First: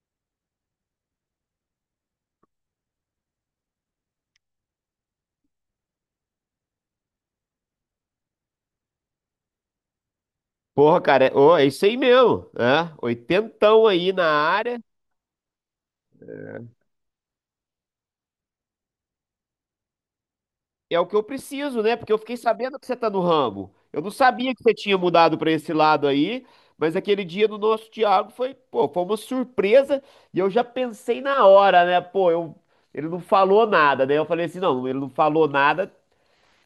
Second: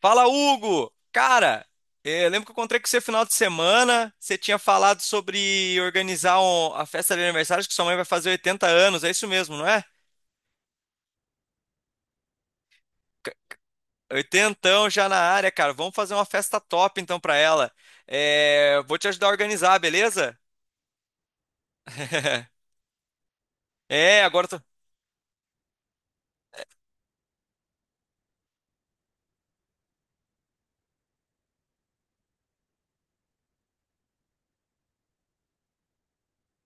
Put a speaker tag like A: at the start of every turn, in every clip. A: Fala, Hugo! Cara, eu lembro que eu encontrei com você final de semana. Você tinha falado sobre organizar a festa de aniversário, acho que sua mãe vai fazer 80 anos, é isso mesmo, não é?
B: Porra, cara, é, ô, é isso aí mesmo, né?
A: Ca-
B: Oitentão aí na área.
A: Oitentão já na área, cara. Vamos fazer uma festa top então pra ela. Vou te ajudar a organizar, beleza?
B: É o que eu preciso, né? Porque eu fiquei sabendo que você tá no ramo. Eu não
A: É, agora
B: sabia
A: eu
B: que
A: tô.
B: você tinha mudado pra esse lado aí, mas aquele dia do nosso Thiago foi, pô, foi uma surpresa e eu já pensei na hora, né? Pô, eu, ele não falou nada, né? Eu falei assim, não, ele não falou nada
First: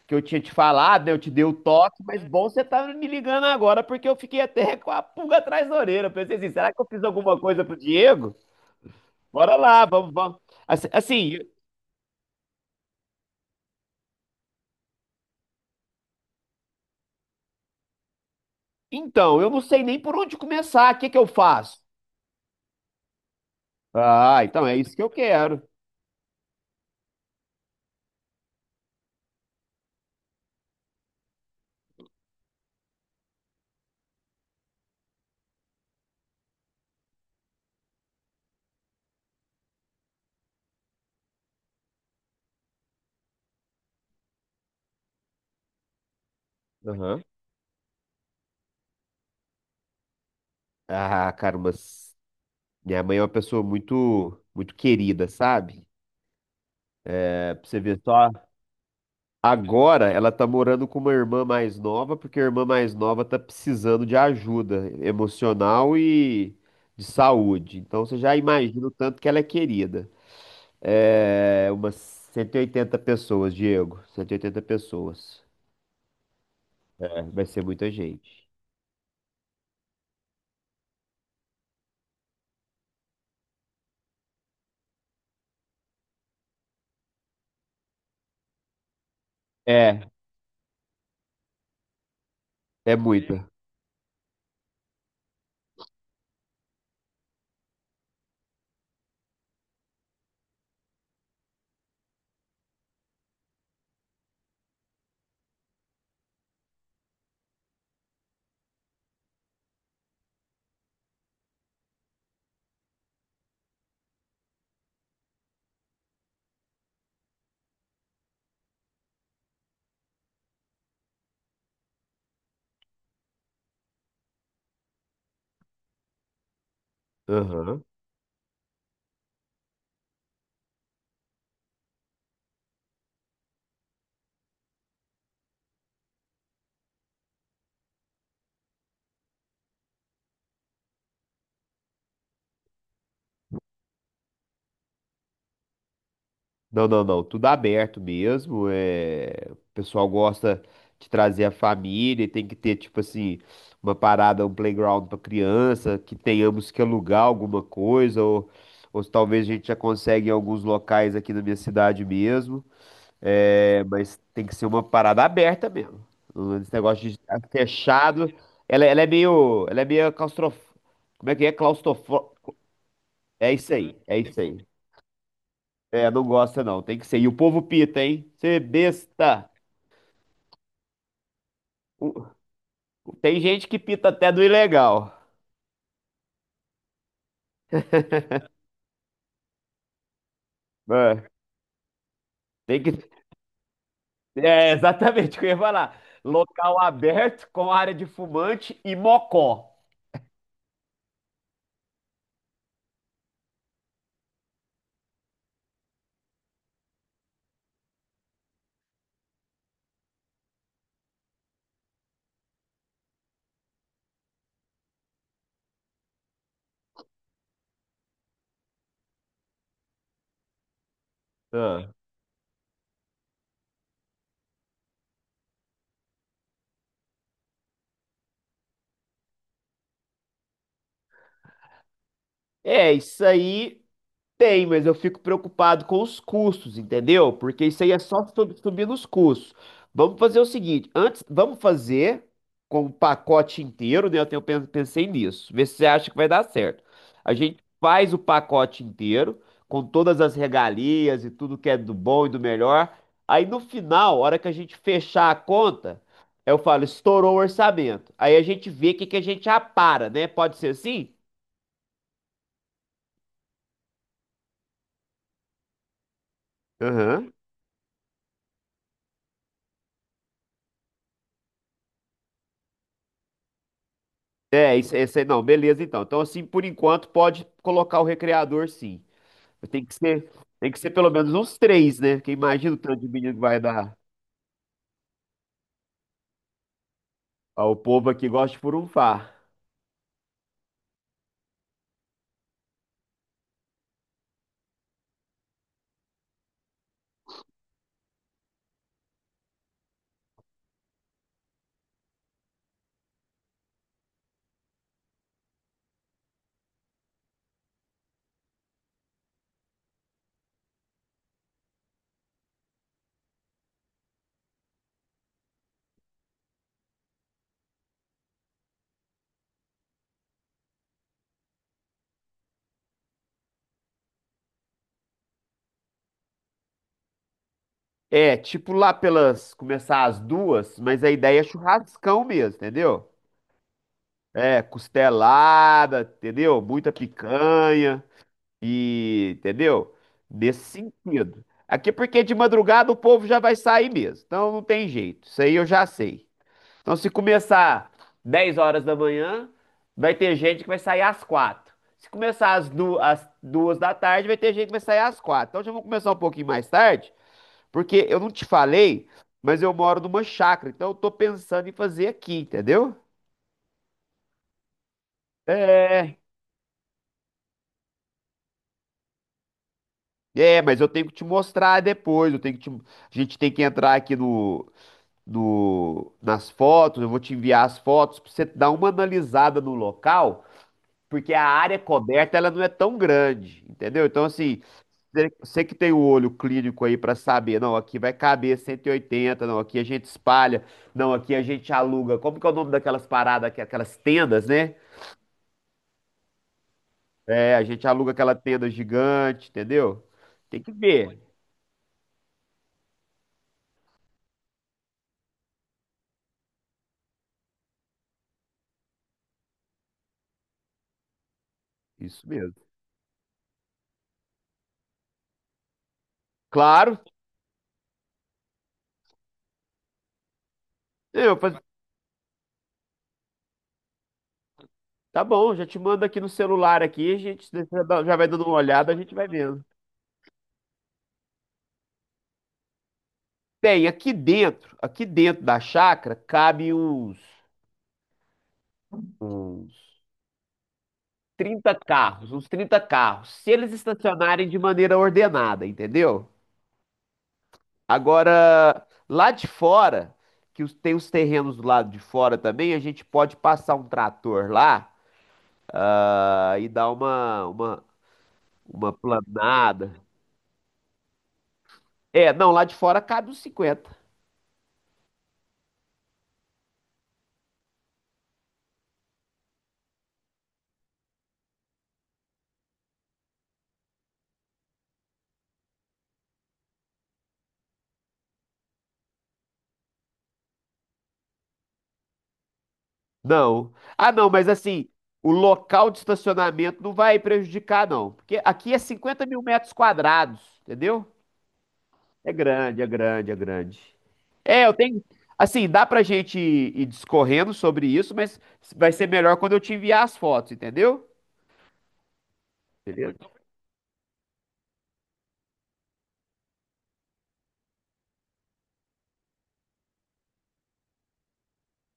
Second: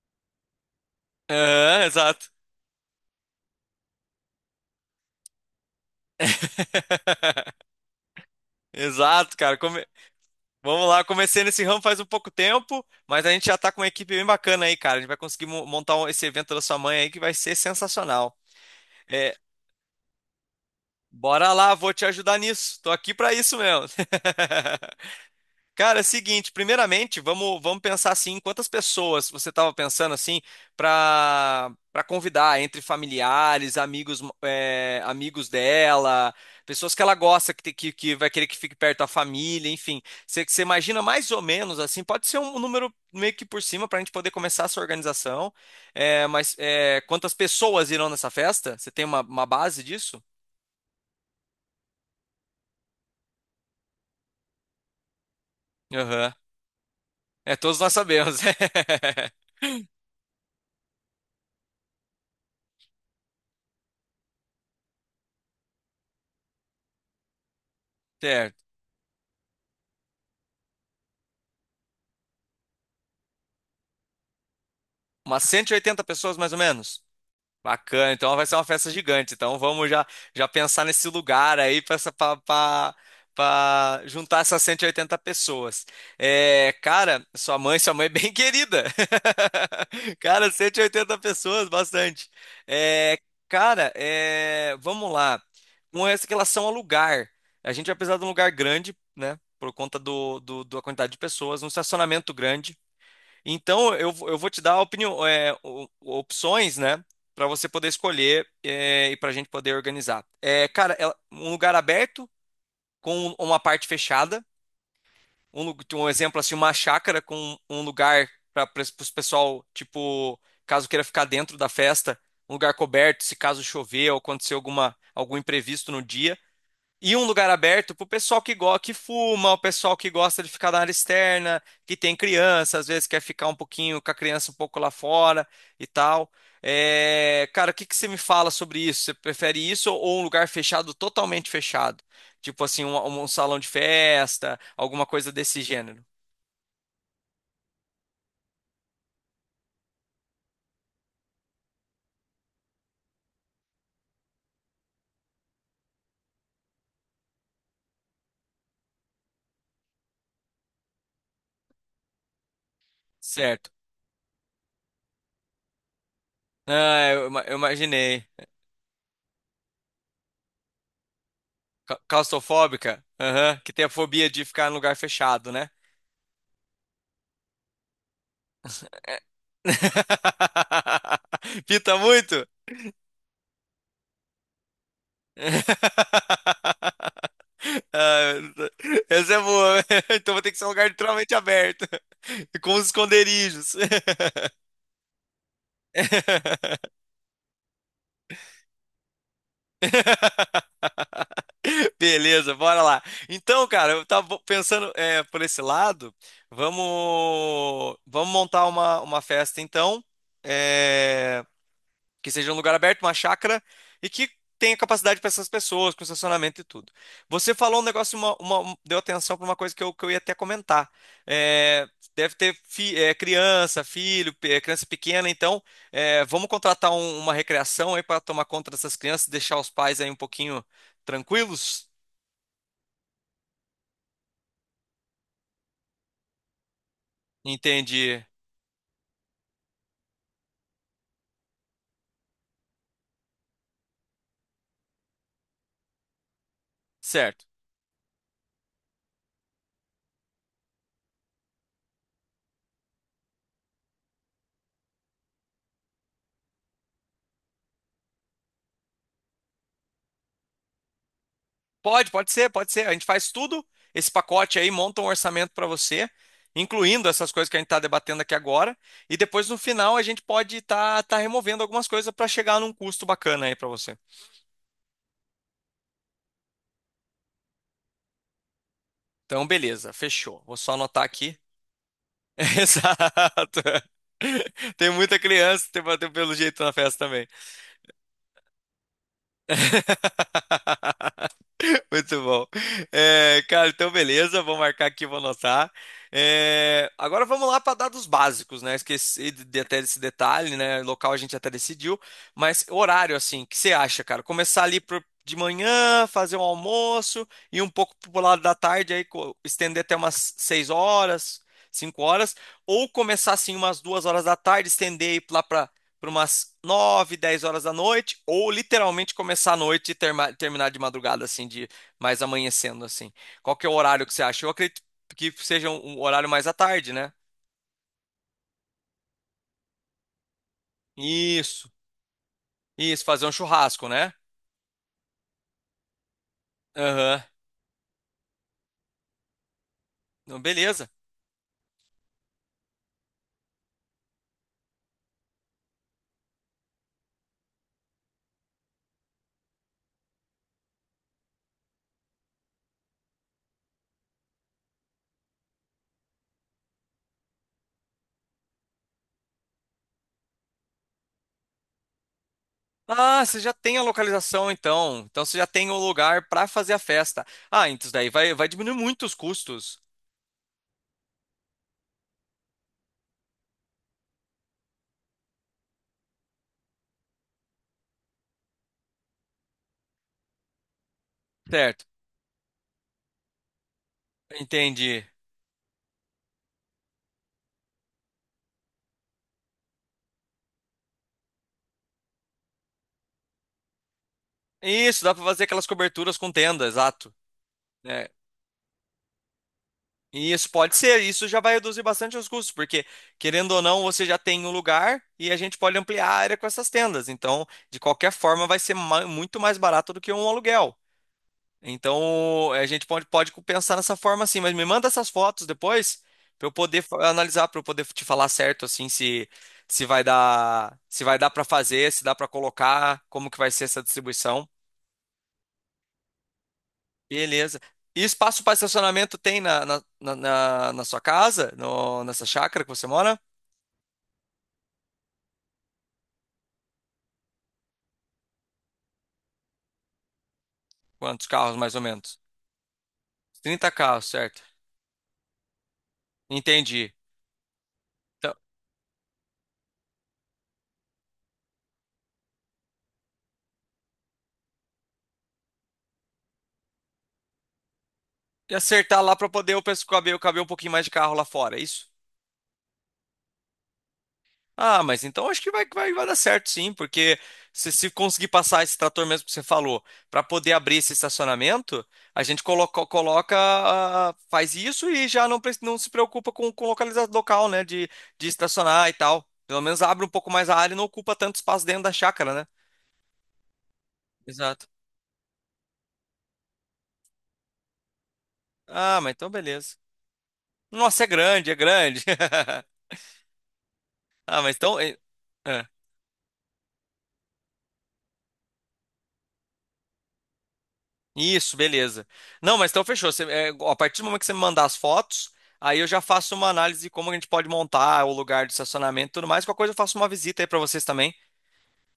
B: que eu tinha te falado, né? Eu te dei o
A: Aham,
B: toque, mas
A: exato.
B: bom você tá me ligando agora porque eu fiquei até com a pulga atrás da orelha. Eu pensei assim, será que eu fiz alguma coisa pro Diego?
A: Exato, cara.
B: Bora lá, vamos, vamos.
A: Vamos
B: Assim,
A: lá, eu
B: assim,
A: comecei nesse ramo faz um pouco tempo, mas a gente já tá com uma equipe bem bacana aí, cara. A gente vai conseguir montar esse evento da sua mãe aí que vai ser sensacional. É,
B: então, eu não sei nem por onde começar. O que que eu
A: bora lá,
B: faço?
A: vou te ajudar nisso. Tô aqui pra isso mesmo.
B: Ah, então é isso que eu quero.
A: Cara, é o seguinte, primeiramente, vamos pensar assim, quantas pessoas você estava pensando assim para convidar entre familiares, amigos é, amigos dela, pessoas que ela gosta, que vai querer que fique perto da família, enfim. Você imagina mais ou menos assim, pode ser um número meio que por cima para a gente poder começar essa organização,
B: Aham.
A: quantas pessoas irão nessa festa? Você tem uma base disso?
B: Ah, cara, mas minha mãe é uma pessoa muito, muito querida, sabe?
A: Aham.
B: É,
A: É,
B: pra
A: todos
B: você
A: nós
B: ver só.
A: sabemos.
B: Agora ela tá morando com uma irmã mais nova, porque a irmã mais nova tá precisando de ajuda emocional e de saúde. Então você já
A: Certo.
B: imagina o tanto que ela é querida. É, umas 180 pessoas, Diego. 180
A: Umas
B: pessoas.
A: 180 pessoas mais ou menos.
B: Vai ser muita
A: Bacana, então vai
B: gente.
A: ser uma festa gigante. Então já pensar nesse lugar aí para juntar essas 180 pessoas. É, cara, sua mãe é bem querida.
B: É,
A: Cara, 180 pessoas, bastante.
B: é
A: É,
B: muita.
A: cara, é, vamos lá. Com essa relação ao lugar, a gente vai precisar de um lugar grande, né? Por conta da quantidade de pessoas, um estacionamento grande. Então, eu vou te dar opinião, é, opções, né? Para você poder escolher é, e para a gente poder organizar. É, cara, um lugar aberto com uma parte fechada. Um exemplo assim, uma chácara com um lugar para os pessoal, tipo, caso queira ficar dentro da festa, um lugar coberto, se caso chover ou acontecer algum imprevisto no dia. E um lugar
B: Aham.
A: aberto pro pessoal que fuma, o pessoal que gosta de ficar na área externa, que tem criança, às vezes quer ficar um pouquinho com a criança um pouco lá fora e tal. É, cara, o que que você me fala sobre isso? Você prefere isso ou um lugar fechado, totalmente fechado? Tipo assim, um salão de festa, alguma coisa desse gênero.
B: Não, não, não. Tudo aberto mesmo. É. O pessoal gosta de trazer a família e tem que ter, tipo assim, uma parada, um playground para criança, que tenhamos que alugar alguma coisa, ou se talvez a gente já consegue em alguns locais aqui na minha cidade mesmo.
A: Certo.
B: É. Mas tem que ser uma parada aberta mesmo. Esse negócio de estar
A: Eu imaginei.
B: fechado. Ela é meio claustrof... Como é que é? Claustrofo...
A: Claustrofóbica?
B: É
A: Aham, que
B: isso
A: tem a
B: aí, é
A: fobia
B: isso
A: de
B: aí.
A: ficar em lugar fechado, né?
B: É, não gosta não, tem que ser. E o povo pita, hein? Você besta.
A: Pita
B: O-
A: muito?
B: Tem gente que pita até do ilegal.
A: Ah, essa é boa. Então vai ter que ser um lugar
B: É,
A: literalmente aberto, com
B: tem
A: os
B: que...
A: esconderijos.
B: é exatamente o que eu ia falar. Local aberto com área de fumante e mocó.
A: Beleza, bora lá. Então, cara, eu tava pensando é, por esse lado. Vamos montar uma festa, então. É, que seja um lugar aberto, uma chácara e que tenha capacidade para essas pessoas, com estacionamento e tudo. Você falou um negócio, deu atenção para uma coisa que que eu ia até comentar. É,
B: Ah.
A: deve ter criança pequena, então é, vamos contratar uma recreação aí para tomar conta dessas crianças, deixar os pais aí um pouquinho tranquilos?
B: É, isso aí. Tem, mas eu fico preocupado com os custos, entendeu? Porque isso aí é
A: Entendi.
B: só subir nos custos. Vamos fazer o seguinte, antes, vamos fazer com o pacote inteiro, né? Pensei nisso, ver se você acha que vai dar certo. A
A: Certo.
B: gente faz o pacote inteiro, com todas as regalias e tudo que é do bom e do melhor. Aí no final, a hora que a gente fechar a conta, eu falo, estourou o orçamento. Aí a gente vê o que que a gente apara, né? Pode ser assim?
A: Pode ser. A gente faz tudo esse pacote aí, monta um orçamento para você, incluindo essas coisas que a gente está debatendo aqui agora. E depois no final a gente pode estar removendo algumas coisas para chegar num custo bacana aí para você.
B: É, isso, esse aí não, beleza então. Então, assim, por enquanto, pode colocar o recreador sim.
A: Então,
B: Mas Tem
A: beleza,
B: que ser,
A: fechou. Vou
B: tem
A: só
B: que ser
A: anotar
B: pelo menos
A: aqui.
B: uns três, né? Porque imagina o tanto de menino que vai
A: Exato.
B: dar
A: Tem muita criança, tem pelo jeito na festa também.
B: ao povo aqui gosta de furunfar.
A: Muito bom. É, cara, então beleza, vou marcar aqui, vou anotar. É, agora vamos lá para dados básicos, né? Esqueci de até desse detalhe, né? Local a gente até decidiu, mas horário, assim, o que você acha, cara? Começar ali de manhã, fazer um almoço e um pouco pro lado da tarde, estender até umas 6 horas, 5 horas, ou começar assim umas 2 horas da tarde, estender aí lá para umas 9 10 horas da noite, ou literalmente começar à noite e terminar de madrugada, assim, de mais amanhecendo assim. Qual que é o horário que você acha? Eu acredito que seja um horário mais à tarde, né?
B: É, tipo lá pelas, começar às duas, mas a ideia é
A: Isso,
B: churrascão mesmo,
A: isso,
B: entendeu?
A: fazer um churrasco, né?
B: É, costelada, entendeu? Muita
A: Aham,
B: picanha e, entendeu?
A: não,
B: Nesse
A: beleza.
B: sentido. Aqui porque de madrugada o povo já vai sair mesmo, então não tem jeito, isso aí eu já sei. Então, se começar 10h da manhã, vai ter gente que vai sair às 4. Se começar às 2 da tarde, vai ter gente que vai sair às 4. Então, já vou começar um pouquinho mais tarde, porque eu não te falei, mas eu moro numa chácara, então eu tô pensando em fazer aqui, entendeu?
A: Ah, você já tem a localização então. Então você já tem o
B: É,
A: lugar para fazer a festa. Ah, então isso daí vai diminuir muito os custos,
B: é, mas eu tenho que te mostrar depois. Eu tenho que te- a gente tem que entrar aqui no, no, nas fotos. Eu vou te enviar as fotos para você dar uma analisada no local porque a área
A: certo?
B: coberta ela não é tão grande, entendeu? Então, assim,
A: Entendi.
B: você que tem o olho clínico aí para saber, não, aqui vai caber 180, não, aqui a gente espalha, não, aqui a gente aluga. Como que é o nome daquelas paradas, aqui, aquelas tendas, né?
A: Isso, dá para fazer aquelas coberturas com tenda, exato.
B: É, a gente
A: É,
B: aluga aquela tenda gigante, entendeu?
A: e isso
B: Tem que
A: pode ser,
B: ver.
A: isso já vai reduzir bastante os custos, porque querendo ou não, você já tem um lugar e a gente pode ampliar a área com essas tendas. Então, de qualquer forma, vai ser muito mais barato do que um aluguel.
B: Isso
A: Então,
B: mesmo.
A: pode pensar nessa forma assim, mas me manda essas fotos depois para eu poder
B: Claro.
A: analisar, para eu poder te falar certo assim se se vai
B: É,
A: dar
B: Eu,
A: para
B: faz-
A: fazer, se dá para colocar, como que vai ser essa distribuição.
B: tá bom, já te mando aqui no celular aqui, a gente
A: Beleza. E
B: já vai
A: espaço
B: dando
A: para
B: uma olhada, a gente
A: estacionamento
B: vai
A: tem
B: vendo.
A: na sua casa? No, nessa chácara que você mora?
B: Tem, aqui dentro da chácara, cabe uns
A: Quantos carros, mais
B: 30
A: ou menos?
B: carros, uns 30 carros, se
A: 30
B: eles
A: carros, certo?
B: estacionarem de maneira ordenada, entendeu?
A: Entendi. Então,
B: Agora, lá de fora, que tem os terrenos do lado de fora também, a gente pode passar um trator lá, ah, e dar uma, uma,
A: e
B: uma
A: acertar lá para poder o pessoal
B: planada.
A: caber um pouquinho mais de carro lá fora, é isso?
B: É, não, lá de fora cabe uns 50.
A: Ah, mas então acho que vai dar certo sim, porque se conseguir passar esse trator mesmo que você falou, para poder abrir esse estacionamento, a gente ah, faz isso e já não se preocupa com localizar local, né, de estacionar e tal. Pelo menos abre um pouco mais a área e não ocupa tanto espaço dentro da chácara, né?
B: Não. Ah, não, mas
A: Exato.
B: assim, o local de estacionamento não vai prejudicar, não. Porque aqui é
A: Ah, mas
B: cinquenta
A: então
B: mil metros
A: beleza.
B: quadrados,
A: Nossa,
B: entendeu?
A: é grande.
B: É grande, é grande, é grande.
A: Ah, mas
B: É, eu
A: então.
B: tenho.
A: É.
B: Assim, dá pra gente ir discorrendo sobre isso, mas vai ser melhor quando eu te enviar as fotos, entendeu?
A: Isso, beleza. Não, mas então fechou. Você,
B: Beleza.
A: é, a partir do momento que você me mandar as fotos, aí eu já faço uma análise de como a gente pode montar o lugar de estacionamento e tudo mais. Qualquer coisa eu faço uma visita aí pra vocês também.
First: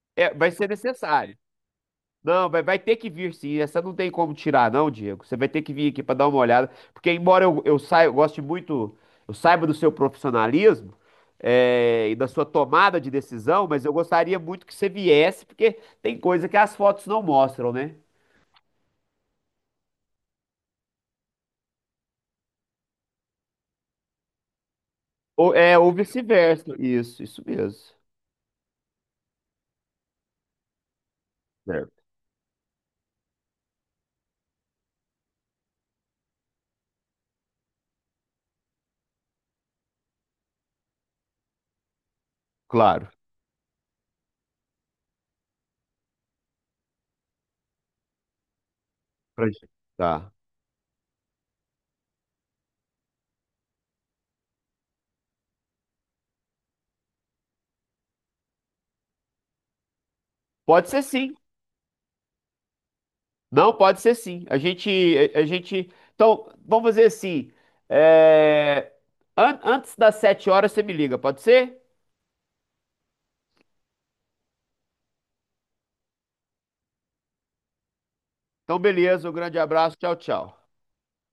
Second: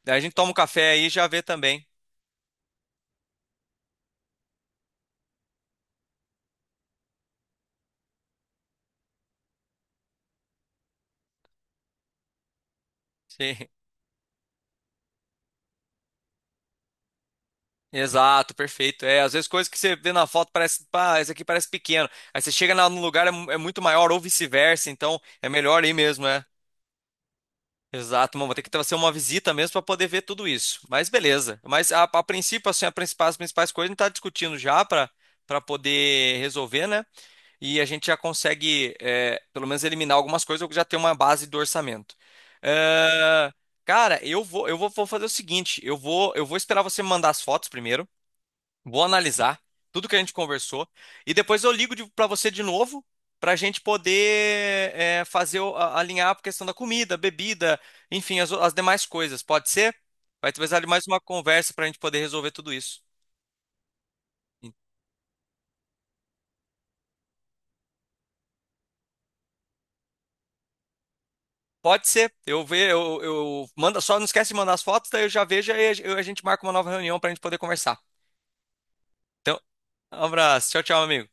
A: Daí a
B: É,
A: gente toma
B: vai
A: um
B: ser
A: café aí e já
B: necessário.
A: vê também.
B: Não, vai ter que vir sim. Essa não tem como tirar, não, Diego. Você vai ter que vir aqui pra dar uma olhada. Porque, embora eu saia, eu goste muito, eu saiba do seu profissionalismo, e da sua tomada de
A: Sim.
B: decisão, mas eu gostaria muito que você viesse, porque tem coisa que as fotos não mostram, né?
A: Exato, perfeito. É, às vezes coisas que você vê na foto parece, pá, esse aqui parece pequeno. Aí você chega no lugar é, é muito maior ou vice-versa, então é
B: Ou, é,
A: melhor aí
B: ou
A: mesmo, é.
B: vice-versa. Isso mesmo.
A: Exato, mano, vou ter que fazer uma visita mesmo para poder ver tudo isso. Mas beleza. Mas
B: Certo.
A: a princípio, assim, as principais coisas a gente está discutindo já para poder resolver, né? E a gente já consegue, é, pelo menos, eliminar algumas coisas, ou já tem uma base do orçamento.
B: Claro.
A: Eh, cara, vou fazer o seguinte, eu vou esperar você me mandar as fotos primeiro. Vou
B: Pra
A: analisar
B: gente.
A: tudo que a
B: Tá.
A: gente conversou e depois eu ligo para você de novo para a gente poder é, fazer alinhar a questão da comida, bebida, enfim, as demais coisas. Pode ser? Vai precisar de
B: Pode ser
A: mais uma
B: sim.
A: conversa para a gente poder resolver tudo isso.
B: Não, pode ser sim. A gente, a gente. Então, vamos fazer assim. é, antes das 7h, você me liga, pode ser?
A: Pode ser. Eu manda, só não esquece de mandar as fotos, daí eu já vejo e a gente marca uma nova reunião para a gente poder conversar.
B: Então, beleza. Um
A: Então,
B: grande abraço. Tchau,
A: um
B: tchau.
A: abraço. Tchau, tchau, amigo.